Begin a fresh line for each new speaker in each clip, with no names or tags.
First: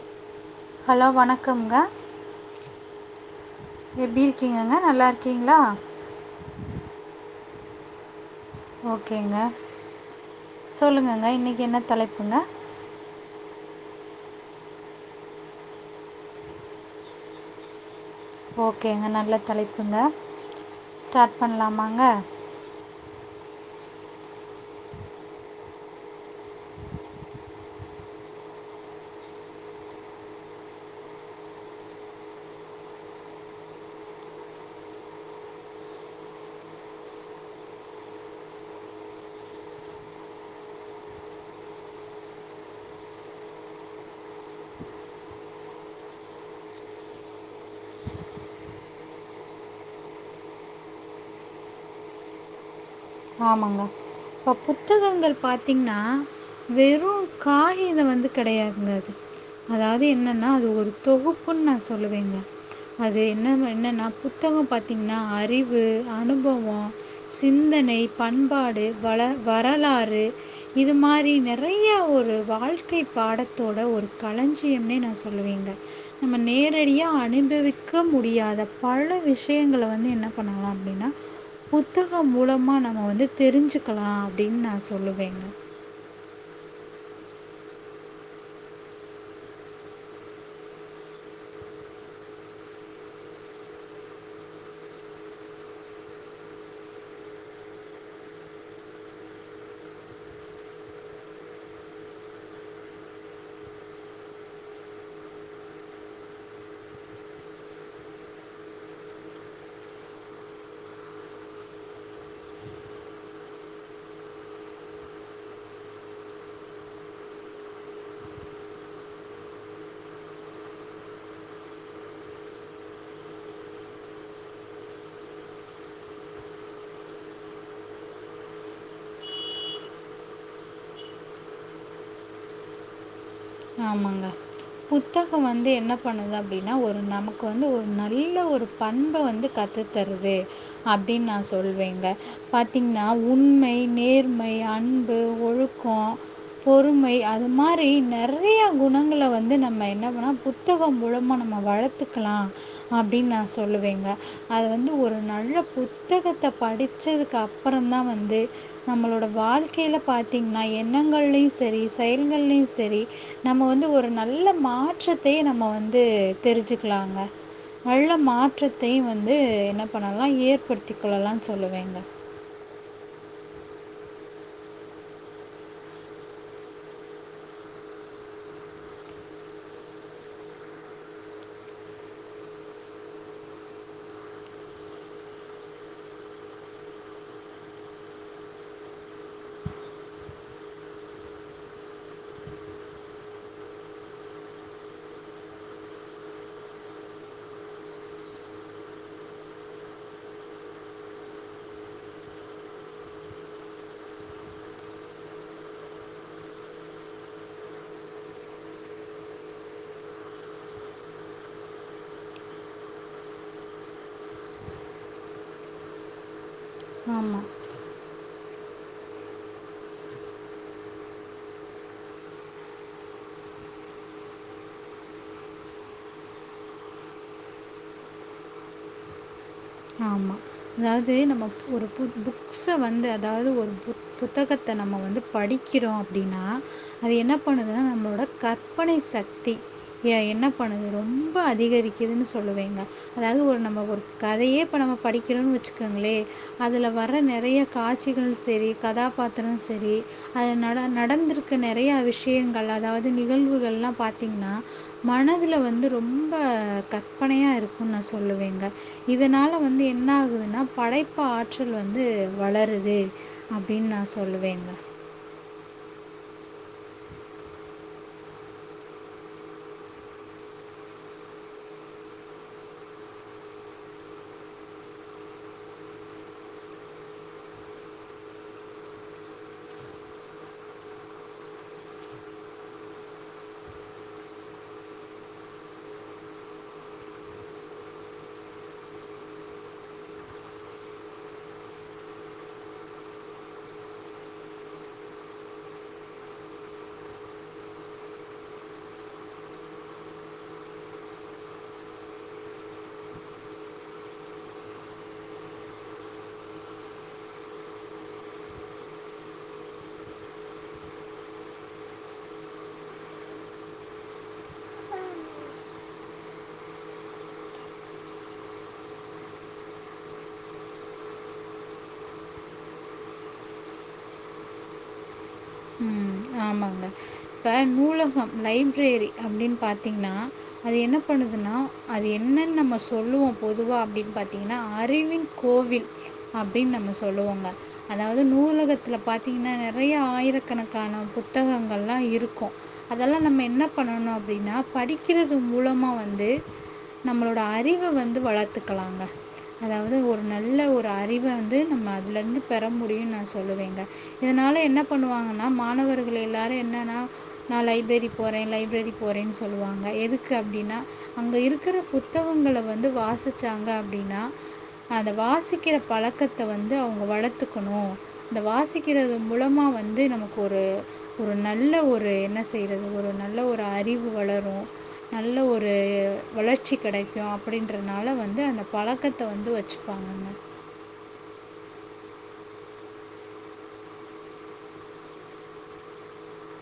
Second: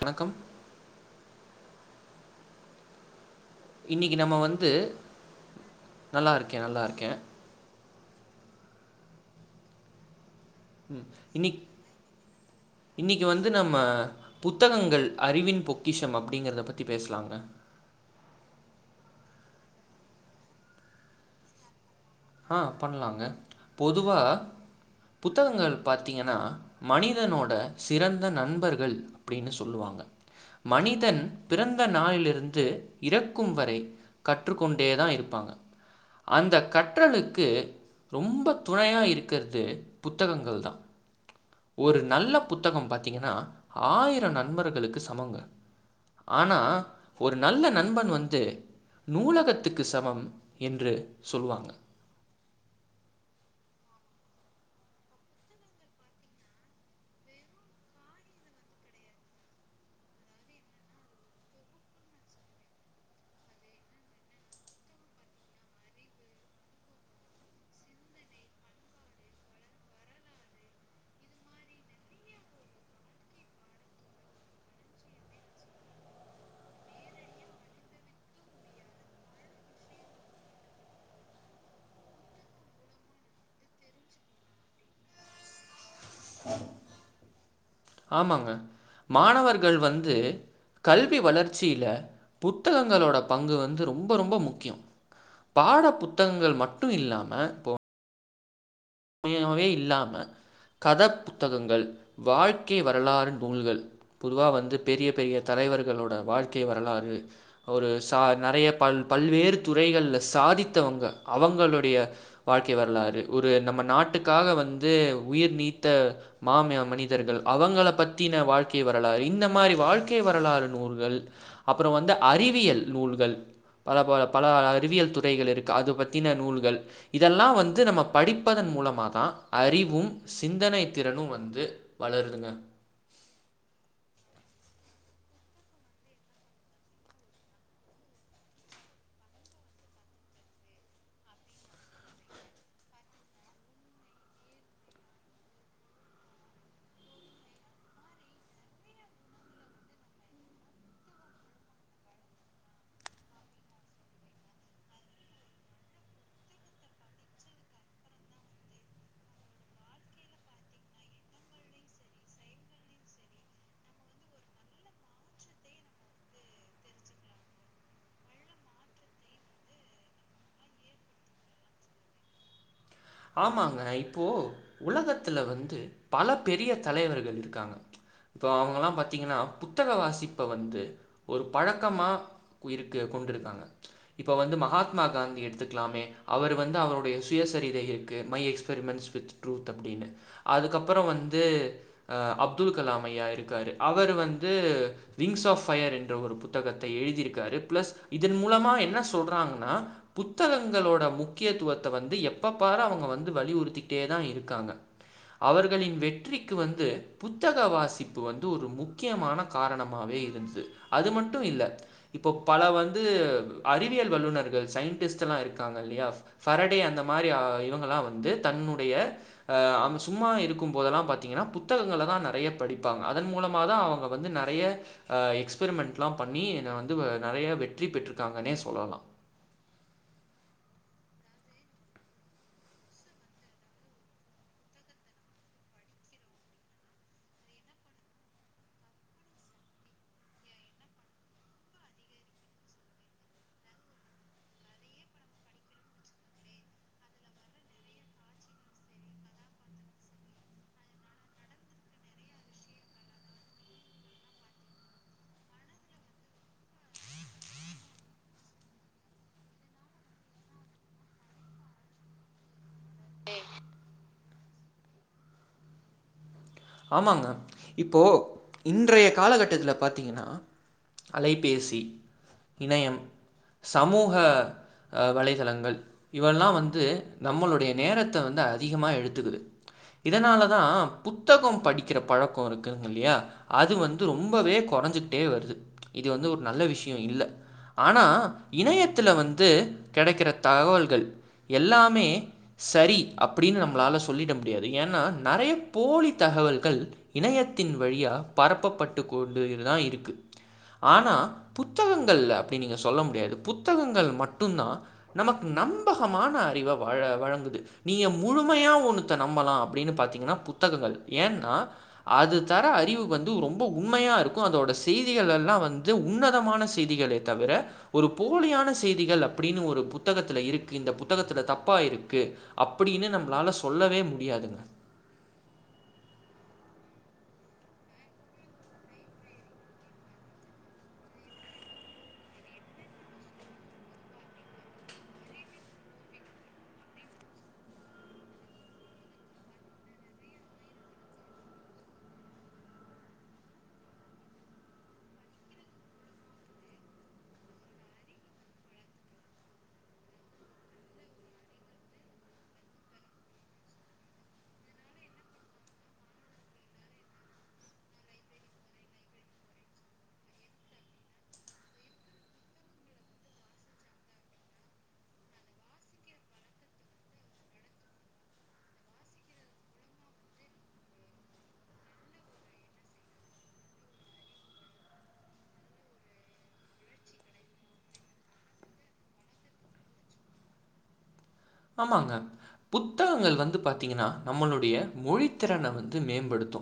வணக்கம்
ஹலோ வணக் கம்ங்க
இன்னைக்கி நம்ம வந்து
நல்லா இருக்கீங்களா
நல்லா இருக்கே நல்லா இருக்கே
ஓகேங்க. சொல்லுங்கங்க இன்னைக்கி என்ன தலைப்புங்க?
கு வந்து நம்ம புத்தகங்கள் அறிவின் பொக்கிஷம் அப்டிங்கறத பத்தி பேசலாங்க.
ஓகேங்க நல்ல தலைப்புங்க. ஸ்டார்ட் பண்லாமாங்க?
ஹா பண்லாங்க பொதுவா புத்தகங்கள் பாத்தீங்கன்னா மனிதனோட சிறந்த நண்பர்கள் அப்டின்னு சொல்லுவாங்க. மனிதன் பிறந்த நாளிலிருந்து இறக்கும் வரை கற்றுக்கொண்டேதா இருப்பாங்க. அந்த கற் கற்றலுக்கு ரொம்ப துணையா இருக்குறது புத்தகங்கள் தா ஒரு நல்ல புத்தகம் பாத்தீங்கன்னா ஆயிர நண்பர்களுக்கு சமங்க ஆனா ஒரு நல்ல நண்பன் வந்து நூலகத்துக்கு சமம் என்று சொல்லுவாங்க
ஆமாங்க இப்ப புத்தகங்கள் பாத்தீங்கின்னா வெறு காகித வந்து கிடையாதுங்க அது அதாவுது என்னன்னா அது ஒரு தொகுப்புன் நா சொல்லுவேங்க அது என்னாவ் என்னன்னா புத்தகோ பாத்தீங்குன்னா அறிவு அனுபவோ சிந்தனை பண்பாடு வள வரலாறு இது மாரி நெறைய ஒரு வாழ்க்கை பாடத்தோட ஒரு களஞ்சியம்னே நா சொல்லுவேங்க நம்ம நேரடியா அனுபவிக்க முடியாத பல விஷயங்கள வந்து என்ன பண்ணலா அப்டின்னா புத்தகோ மூலமா ந ம்ம வந்து தெரிஞ்சுக்கலா அப்டின் நா சொல்லுவேங்க
ஆமாங்க மாணவர்கள் வந்து கல்வி வளர்ச்சியில புத்தகங்களோட பங்கு வந்து ரொம்ப ரொம்ப முக்கியோ பாட புத்தகங்கள் மட்டு இல்லாம போ [unintelligible] இல்லாம கத புத்தகங்கள் வாழ்க்கை வரலாறு நூல்கள் பொதுவா வந்து பெரிய பெரிய தலைவர்களோட வாழ்க்கை வரலாறு ஒரு ச நெறைய பல் பல்வேறு துறைகள்ல சாதித்தவங்க அவுங்களுடைய வாழ்க்கை வரலாறு ஒரு நம்மன் நாட்டுக்காக வந்து உயிர் நீத்த மாமே மனிதர்கள் அவங்க பத்தின வாழ்க்கை வரலாறு இந்த மாரி வாழ்க்கை வரலாறு நூல்கள் அப்பறோ வந்து அறிவியல் நூல்கள் பல ப பல அறிவியல் துறைகள் இருக்கு அது பத்தின நூல்கள் இதெல்லாம் வந்து நம்ம படிப் ப்பதன் மூலமாதா அறிவும் சிந்தனை திறனு வந்து வளருதுங்க
ஆமாங்க புத்தகோ வந்து என்ன பண்ணுது அப்டின்னா ஒரு நமக்கு வந்து ஒரு நல்ல ஒரு பண்ப வந்து கத்து தருது அப்டின் நா சொல்வேங்க பாத்தீங்குன்னா உண்மை நேர்மை அன்பு ஒழுக்கோ பொறுமை அது மாரி நெற் றிய குணங்கள வந்து நம்ம என்னங்குனா புத்தகோ மூலமா நம்ம வளத்துக்கலா அப்டின் நா சொல்லுவேங்க அது வந்து ஒரு நல்ல புத்தகத்த படிச்சதுக்கு அப்புறந்தா வந்து நம்மளோட வாழ்க்கையில பாத்தீங்குன்னா எண்ணங்களிள் சரி செயல்களிள் சரி நம்ம வந்து ஒரு நல்ல மாற்றத்தைய நம்ம வந்து தெரிஞ்சுக்குலாங்க நல்ல மாற்றத்தையு வந்து என்ன பண்ணலாம் ஏற்படுத்திக் கொள்ளலான் சொல்லுவேங்க
ஆமாங்க இப்போ உலகத்துல வந்து பல பெரிய தலைவர்கள் இருக்காங்க இப்போ அவுங்கல்லாம் பாத்தீங்கின்னா புத்தக வாசிப்ப வந்து ஒரு பழக்கமா இப்புருக்கு கொண்டிருக்காங்க இப்ப வந்து மகாத்மா காந்தி எடுத்துக்குலாமே அவரு வந்து அவருடைய சுயசரிகையில் க்கு மை எக்ஸிபிரிமெண்ட்ஸ் வித் ட்ரூத் அப்டினு அதுக்கப்பறோ வந்து ஆ அப்துல் கலாம் ஐயா இருக்காரு அவர் வந்து விங்ஸ் ஆஃப் பயர் என்ற ஒரு புத்தகத்த எழுதிருக்காரு பிளஸ் இதன் மூலமா என்ன சொல்றாங்கன்னா புத்தகங்களோட முக்கியத்துவத்த வந்து எப்ப பாரு அவங் க வந்து வலியுறுத்திட்டேதா இருக்காங்க அவர்களின் வெற்றிக்கு வந்து புத்தக வாசிப்பு வந்து ஒரு முக்கியமான காரணமாவே இருந்தது. அது மட்டும் இல்ல இப்போ பல வந்து அறிவியல் வல்லுநர்கள் சயின்டிஸ்ட் எல்லா இருக்காங்க இல்லயா ஃபாரடே அந்த மாரி ஆ
ஆமாம்
இவங் கல்லா வந்து தன்னுடைய ஆ அவுங்க சும்மா இருக்கும்போதெல்லா பாத்தீங்கன்னா புத்தகங்களதா நெறைய படிப்பாங்க அதன் மூலமாதா அவங்க வந்து நெறைய ஆ எக்ஸ்பிரிமெண்ட்லா பண்ணி நா வந்து நெறைய வெற்றி பெற்றிருக்காங்கன்னே சொல்லலா.
ஆமா அதாவது நம்ம ஒரு பு புக்ஸ வந்து அதாவது ஒரு பு புத்தகத்த நம்ம வந்து படிக்கிறோ அப்டின்னா அது என்ன பண்ணுதுன்னா நம்மளோட கற்பனை சக்தி எ என்ன பண்ணுது ரொம்ப அதிகரிக்குதுன்னு சொல்லுவீங்க அதாவது ஒரு நம்ம ஒரு கதையே இப்ப நம்ம படிக்கிறோன்னு வச்சுக்கோங்களே அதுல வர நெறைய காட்சிகள் சரி கதாபாத்திரோ சரி அது நட நடந்திருக்க நெறையா விஷயங்கள் அதாவது நிகழ்வுகள்லா பாத்தீங்கன்னா மனதுல வந்து ரொம்ப கற்பனையா இருக்குன்னு நா சொல்லுவேங்க இதனால வந்து என்ன ஆகுதுன்னா படைப்பு ஆற்றல் வந்து வளருது அப்டின்னு நான் சொல்லுவேங்க
ஆமாங்க இப்போ இன்றைய காலகட்டத்துல பாத்தீங்கன்னா அலைபேசி இணையம் சமூக ஆ வலைதளங்கள் இவெல்லா வந்து நம்மளுடைய நேரத்த வந்து அதிகமா எடுத்துக்குது இதனாலதா பு த்தகம் படிக்கிற பழக்கோ இருக்குதுங்க இல்லையா அது வந்து ரொம்பவே கொறைஞ்சுக்கிட்டே வருது இது வந்து ஒரு நல்ல விஷயோ இல்ல ஆனா இணையத்துல வந்து கெடைக்கிற தகவல்கள் எல்லாமே சரி அப்படின்னு நம்மளால சொல்லிட முடியாது ஏன்னா நெறைய போலி தகவல்கள் இணையத்தின் வழியா பரப்பப்பட்டு கொண்டுதா இருக்கு ஆனா புத்தகங்கள் அப்டி நீங்க சொல்ல முடியாது புத்தகங்கள் மட்டும்தா நமக்கு நம்பகமான அறிவ வழ வழங்குது நீங்க முழுமையா ஒண்ணுத்த நம்பலா அப்படின்னு பாத்தீங்கன்னா புத்தகங்கள் ஏன்னா அது தர அறிவு வந்து ரொம்ப உண்மையா இருக்கு அதோட செய்திகள் எல்லா வந்து உன்னதமான செய்திகளே தவிர ஒரு போலியான செய்திகள் அப்பிடின்னு ஒரு புத்தகத்துல இருக்கு இந்த புத்தகத்துல தப்பா இருக்கு அப்படின்னு நம்மளால சொல்லவே முடியாதுங்க.
ம் ஆமாங்க இப்ப நூலகம் லைப்ரரி அப்டின்னு பாத்தீங்ன்னா அது என்ன பண்ணுதுன்னா அது என்னன்னு நம்ம சொல்லுவோ பொதுவா அப்டின்னு பாத்தீங்கனா அறிவின் கோவில் அப்டின்னு நம்ம சொல்லுவோங்க அதாவது நூலகத்துல பாத்தீங்கன்னா நெறைய ஆயிரக்கணக்கான பு த்தகங்கள்லா இருக்கு அதெல்லா நம்ம என்ன பண்ணணு அப்டின்னா படிக்கிறது மூலமா வந்து நம்மளோட அறிவ வந்து வளத்துக்கலாங்க அதாவது ஒரு நல்ல ஒரு அறிவ வந்து நம்ம அதுல இருந்து பெற முடியுன்னு நா சொல்லுவேங்க இதனால என்ன பண்ணுவாங்கன்னா மாணவர் கள் எல்லாரு என்னன்னா நா லைப்ரரி போறே லைப்ரரி போறேன்னு சொல்லுவாங்க எதுக்கு அப்டின்னா அங்க இருக்கற புத்தகங்கள வந்து வாசிச்சாங்க அப்டின்னா அந்த வாசிக்கிற பழக்கத்த வந்து அவங்க வளத்துக்கணு அந்த வாசிக்கிறது மூலமா வந்து நமக்கு ஒரு ஒரு நல்ல ஒரு என்ன செய்யறது ஒரு நல்ல ஒரு அறிவு வளரு நல்ல ஒரு வளர்ச்சி கெடைக்கு அப்படின்றனால வந்து அந்த பழக்கத்த வந்து வச்சுப்பாங்கங்க.
ஆமாங்க புத்தகங்கள் வந்து பாத்தீங்கன்னா நம்மளுடைய மொழி திறன வந்து மேம்படுத்து.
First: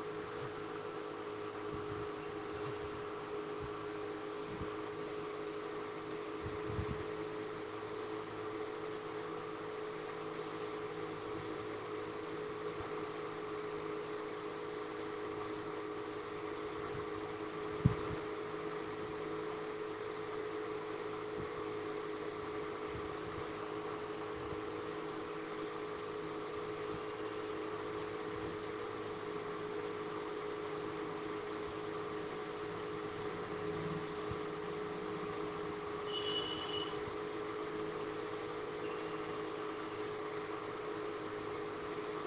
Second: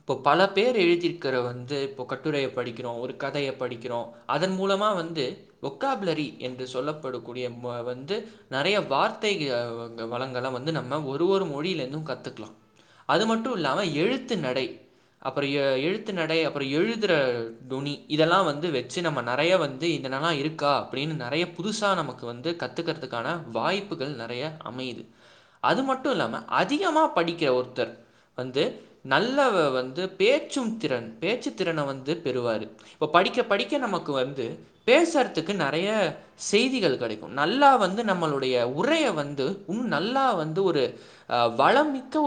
இப்போ பல பேர் எழுதிருக்கிற வந்து இப்போ கட்டுரைய படிக்கிறோ ஒரு கதைய படிக்கிறோ அதன் மூலமா வந்து ஒகாபலரி என்று சொல்லப்படக்கூடிய ம வந்து நெறைய வார்த்தை அ ங்க வளங்கள வந்து நம்ம ஒரு ஒரு மொழியிலருந்து கத்துக்கலா. அது மட்டு இல்லாம எழுத்துநடை அப்ற ஆ எழுத்துநடை அப்பற எழுதுற தொணி இதெல்லா வந்து வெச்சு நம்ம நெறைய வந்து இதனல்லா இருக்கா அப்டின்னு நெறைய புதுசா நமக்கு வந்து கத்துக்கறதுக்கான வாய்ப்புகள் நெறைய அமையுது அது மட்டு இல்லாம அதிகமா படிக்கிற ஒருத்தர் வந்து நல்ல வ வந்து பேச்சும் திறன் பேச்சு திறன வந்து பெறுவாரு இப்ப படிக்க படிக்க நமக்கு வந்து பேசுறதுக்கு நெறைய செய்திகள் கெடைக்கு நல்லா வந்து நம்மளோ டைய உரைய வந்து உன்னு நல்லா வந்து ஒரு ஆ வளமிக்க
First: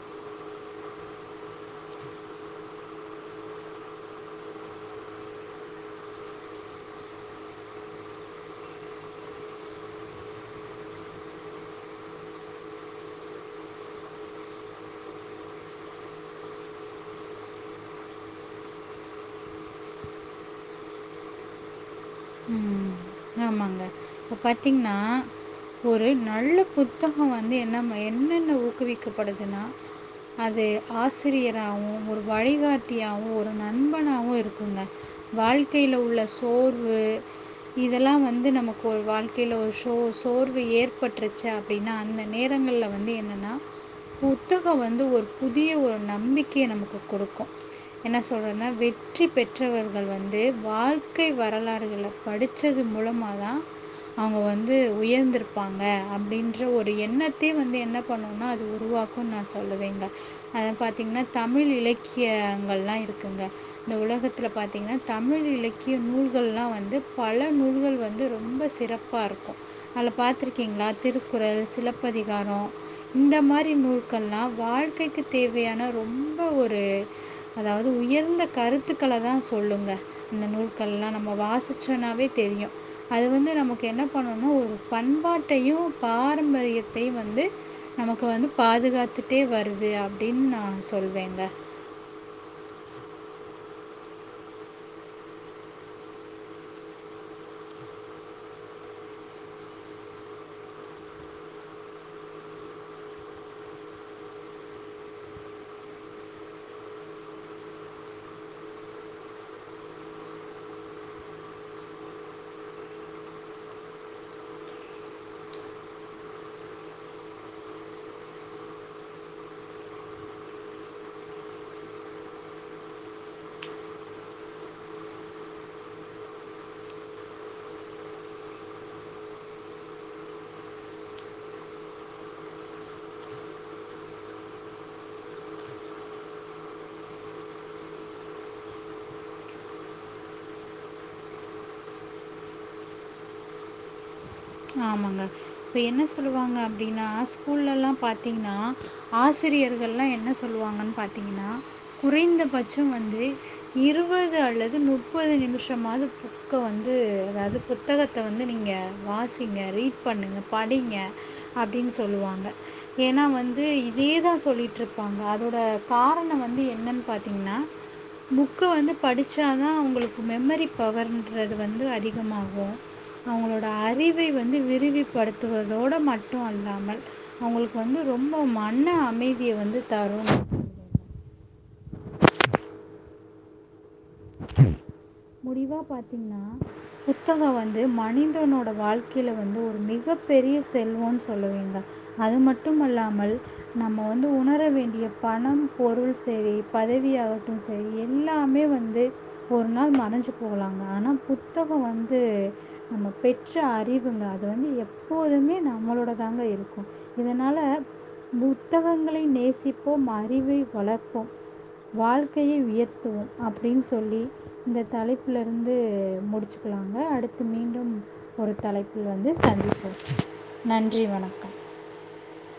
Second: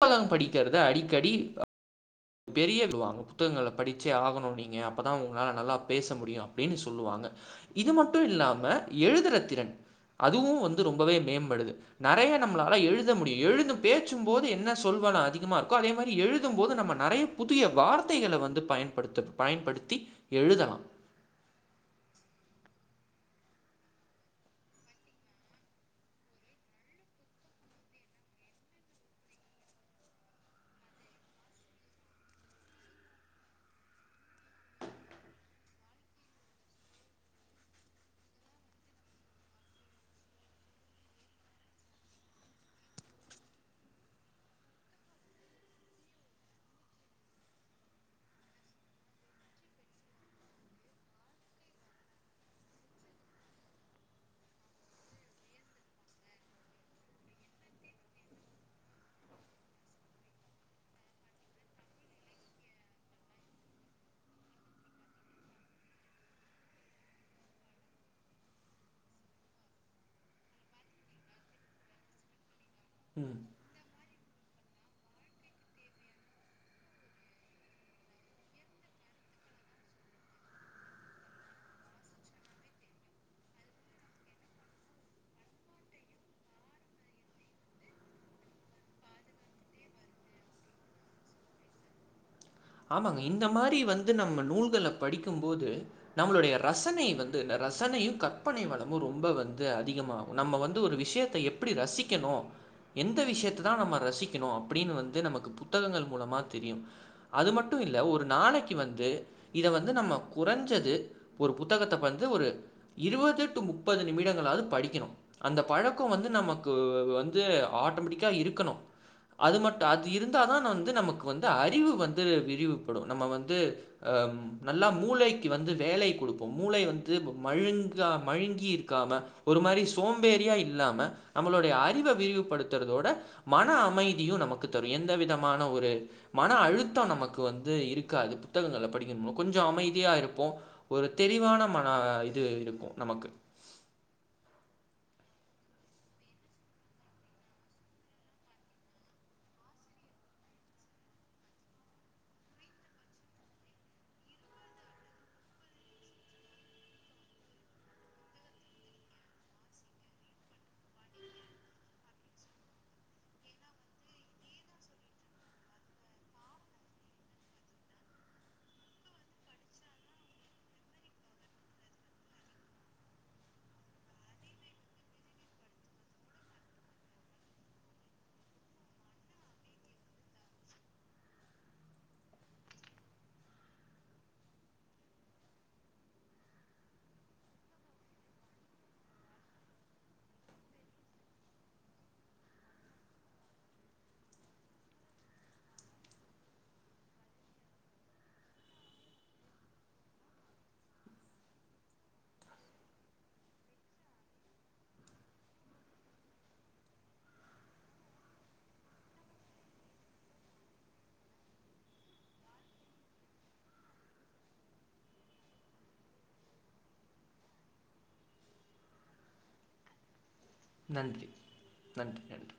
[unintelligible] படிக்கிறத அடிக்கடி பெரிய சொல்லுவாங்க புத்தகங்கள படிச்சே ஆகணு நீங்க அப்பதா உங்களால நல்லா பேச முடியு அப்டின்னு சொல்லுவாங்க இது மட்டு இல்லாம எழுதுற திறன் அதுவு வந்து ரொம்பவே மேம்படுது நெறைய நம்மளால எழுத முடியு எழுது பேச்சும்போது என்ன சொல் வளோ அதிகமா இருக்கோ அதே மாரி எழுதும் போது நம்ம நெறைய புதிய வார்த்தைகளை வந்து பயன்படுத்த பயன்படுத்தி எழுதலா
உம் ஆமாங்க இப்ப பாத்தீங்னா ஒரு நல்ல புத்தக வந்து என்ன என்னென்ன ஊக்குவிக்கப்படுதுன்னா அது ஆசிரியராவு ஒரு வழிகாட்டியாவு ஒரு நண்பனாவு இருக்குங்க வாழ்க்கைல உள்ள சோர் வலு இதெல்லா வந்து நமக்கு ஒரு வாழ்க்கைல ஒரு சோ சோர்வு ஏற்பட்ருச்சு அப்டின்னா அந்த நேரங்கள்ல வந்து என்னன்னா புத்தக வந்து ஒரு புதிய ஒரு நம்பிக்கைய நமக்கு கொடுக்கு என்ன சொல்றன்னா வெற்றி பெற்றவர்கள் வந்து வாழ்க்கை வ ரலாறுகள படிச்சது மூலமா தா அவுங்க வந்து உயர்ந்துருப்பாங்க அப்டின்ற ஒரு எண்ணத்தயு வந்து என்ன பண்ணுன்னா அது உருவாக்குன் நா சொல்லுவேங்க அத பாத்தீங்னா தமிழ் இலக்கியங்கள்லா இருக்குங்க இந்த உலகத்துல பாத்தீங்னா தமிழ் இலக்கிய நூல் கள்லா வந்து பல நூல்கள் வந்து ரொம்ப சிறப்பா இருக்கு அதில பாத்துருக்கீங்ளா திருக்குறள் சிலப்பதிகாரொ
ம்.
இந்த மாரி நூல்கள்லா வாழ்க்கைக்கு தேவையான ரொம்ப ஒரு அதாவது உயர்ந்த கருத்துக்கள தா சொல்லுங்க இந்த நூல்கள்லா நம் ம வாசுச்சோனாவே தெரியு அது வந்து நமக்கு என்ன பண்ணுன்னா ஒரு பண்பாட்டையு பாரம்பரியத்தையு வந்து நமக்கு வந்து பாதுகாத்துட்டே வருது அப்டினு நா சொல்வேங்க
ஆமாங்க இந்த மாரி வந்து நம்ம நூல்கள படிக்கும்போது நம்மளுடைய ரசனை வந்து இந்த ரசனையு கற்பனை வளமு ரொம்ப வந்து அதிகமாகு நம்ம வந்து ஒரு விஷ்யத்த எப்பிடி ரசிக்கணு எந்த விஷ்யத்த தா நம்ம ரசிக்கணு அப்புடின்னு வந்து நமக்கு புத்தகங்கள் மூலமா தெரியு அது மட்டு இல்ல ஒரு நாளைக்கு வந்து இத வந்து நம்ம குறஞ்சது ஒரு புத்தகத்த வந்து ஒரு இருவது டு முப்பது நிமிடங்களாது படிக்கணு அந்த பழக்கொ வந்து நமக்கு வந்து ஆட்டோமெட்டிக்கா இருக்கணு அது மட்டு அது இருந்தா தா வந்து நமக்கு வந்து அறிவு வந் து விரிவுபடு நம்ம வந்து நல்லா மூளைக்கு வந்து வேலை குடுப்போம் மூளை வந்து மழுங்க மழுங்கி இருக்காம ஒரு மாரி சோம்பேறியா இல்லாம நம்மளுடைய அறிவ விரிவுபடுத்துறதோட மன அமைதியு நமக்கு தரு எந்த விதமான ஒரு மன அழு த்தொ நமக்கு வந்து இருக்காது புத்தகங்கள படிக்கனுமோ கொஞ்ச அமைதியா இருப்போ ஒரு தெளிவான மன இது இருக்கு நமக்கு
ஆமாங்க இப்ப என்ன சொல்லுவாங்க அப்டின்னா ஸ்கூல்லல்லா பாத்தீங்கனா ஆசிரியர்ள்லா என்ன சொல்வாங்கன் பாத்திங்கனா குறைந்த பச்சம் வந்து இருவது அல்லது முப்பது நிமிஷமாது புக்க வந்து அதாது புத்தகத்த வந்து நீங்க வாசி சிங்க ரீட் பண்ணுங்க படிங்க அப்டின் சொல்லுவாங்க ஏன்னா வந்து இதேதா சொல்லிட்ருப்பாங்க அதோட காரண வந்து என்னன் பாத்திங்னா புக்க வந்து படுச்சாதா அவுங்களுக்கு மெமரி பவருன்றது வந்து அதிகமாகு அவுங்களோட அறி வி வந்து விரிவிப்படுத்துவதோட மட்டு அல்லாமல் அவுங்களுக்கு வந்து ரொம்ப மன அமைதிய வந்து தரு முடிவா பாத்தீங்னா புத்தக வந்து மனிதனோட வாழ்க்கைல வந்து ஒரு மிக பெரிய செல்வொன் சொல்லுவேங்க அது மட்டுமல்லாமல் நம்ம வந்து உணர வேண்டிய பணம் பொருள் செரி பதவியாகட்டு செரி எல்லாமே வந்து ஒரு நாள் மறஞ்சு போகலாங்க ஆனா புத்தக வந்து நம்ம பெற்ற அறிவுங்க அது வந்து எப்போதுமே நம்மளோட தாங்க இருக்கு இதனால புத்தகங்களை நேசிப்போம் அறிவை வளர்ப்போம் வாழ்க்கையை உயர்த்துவோம் அப்டின் சொல்லி இந்த தலைப்புலருந்து முடிச்சுக்கலாங்க அடுத்து மீண்டும் ஒரு தலைப்பில் வந்து சந்திப்போம்
நன்றி நன்றி நன்றி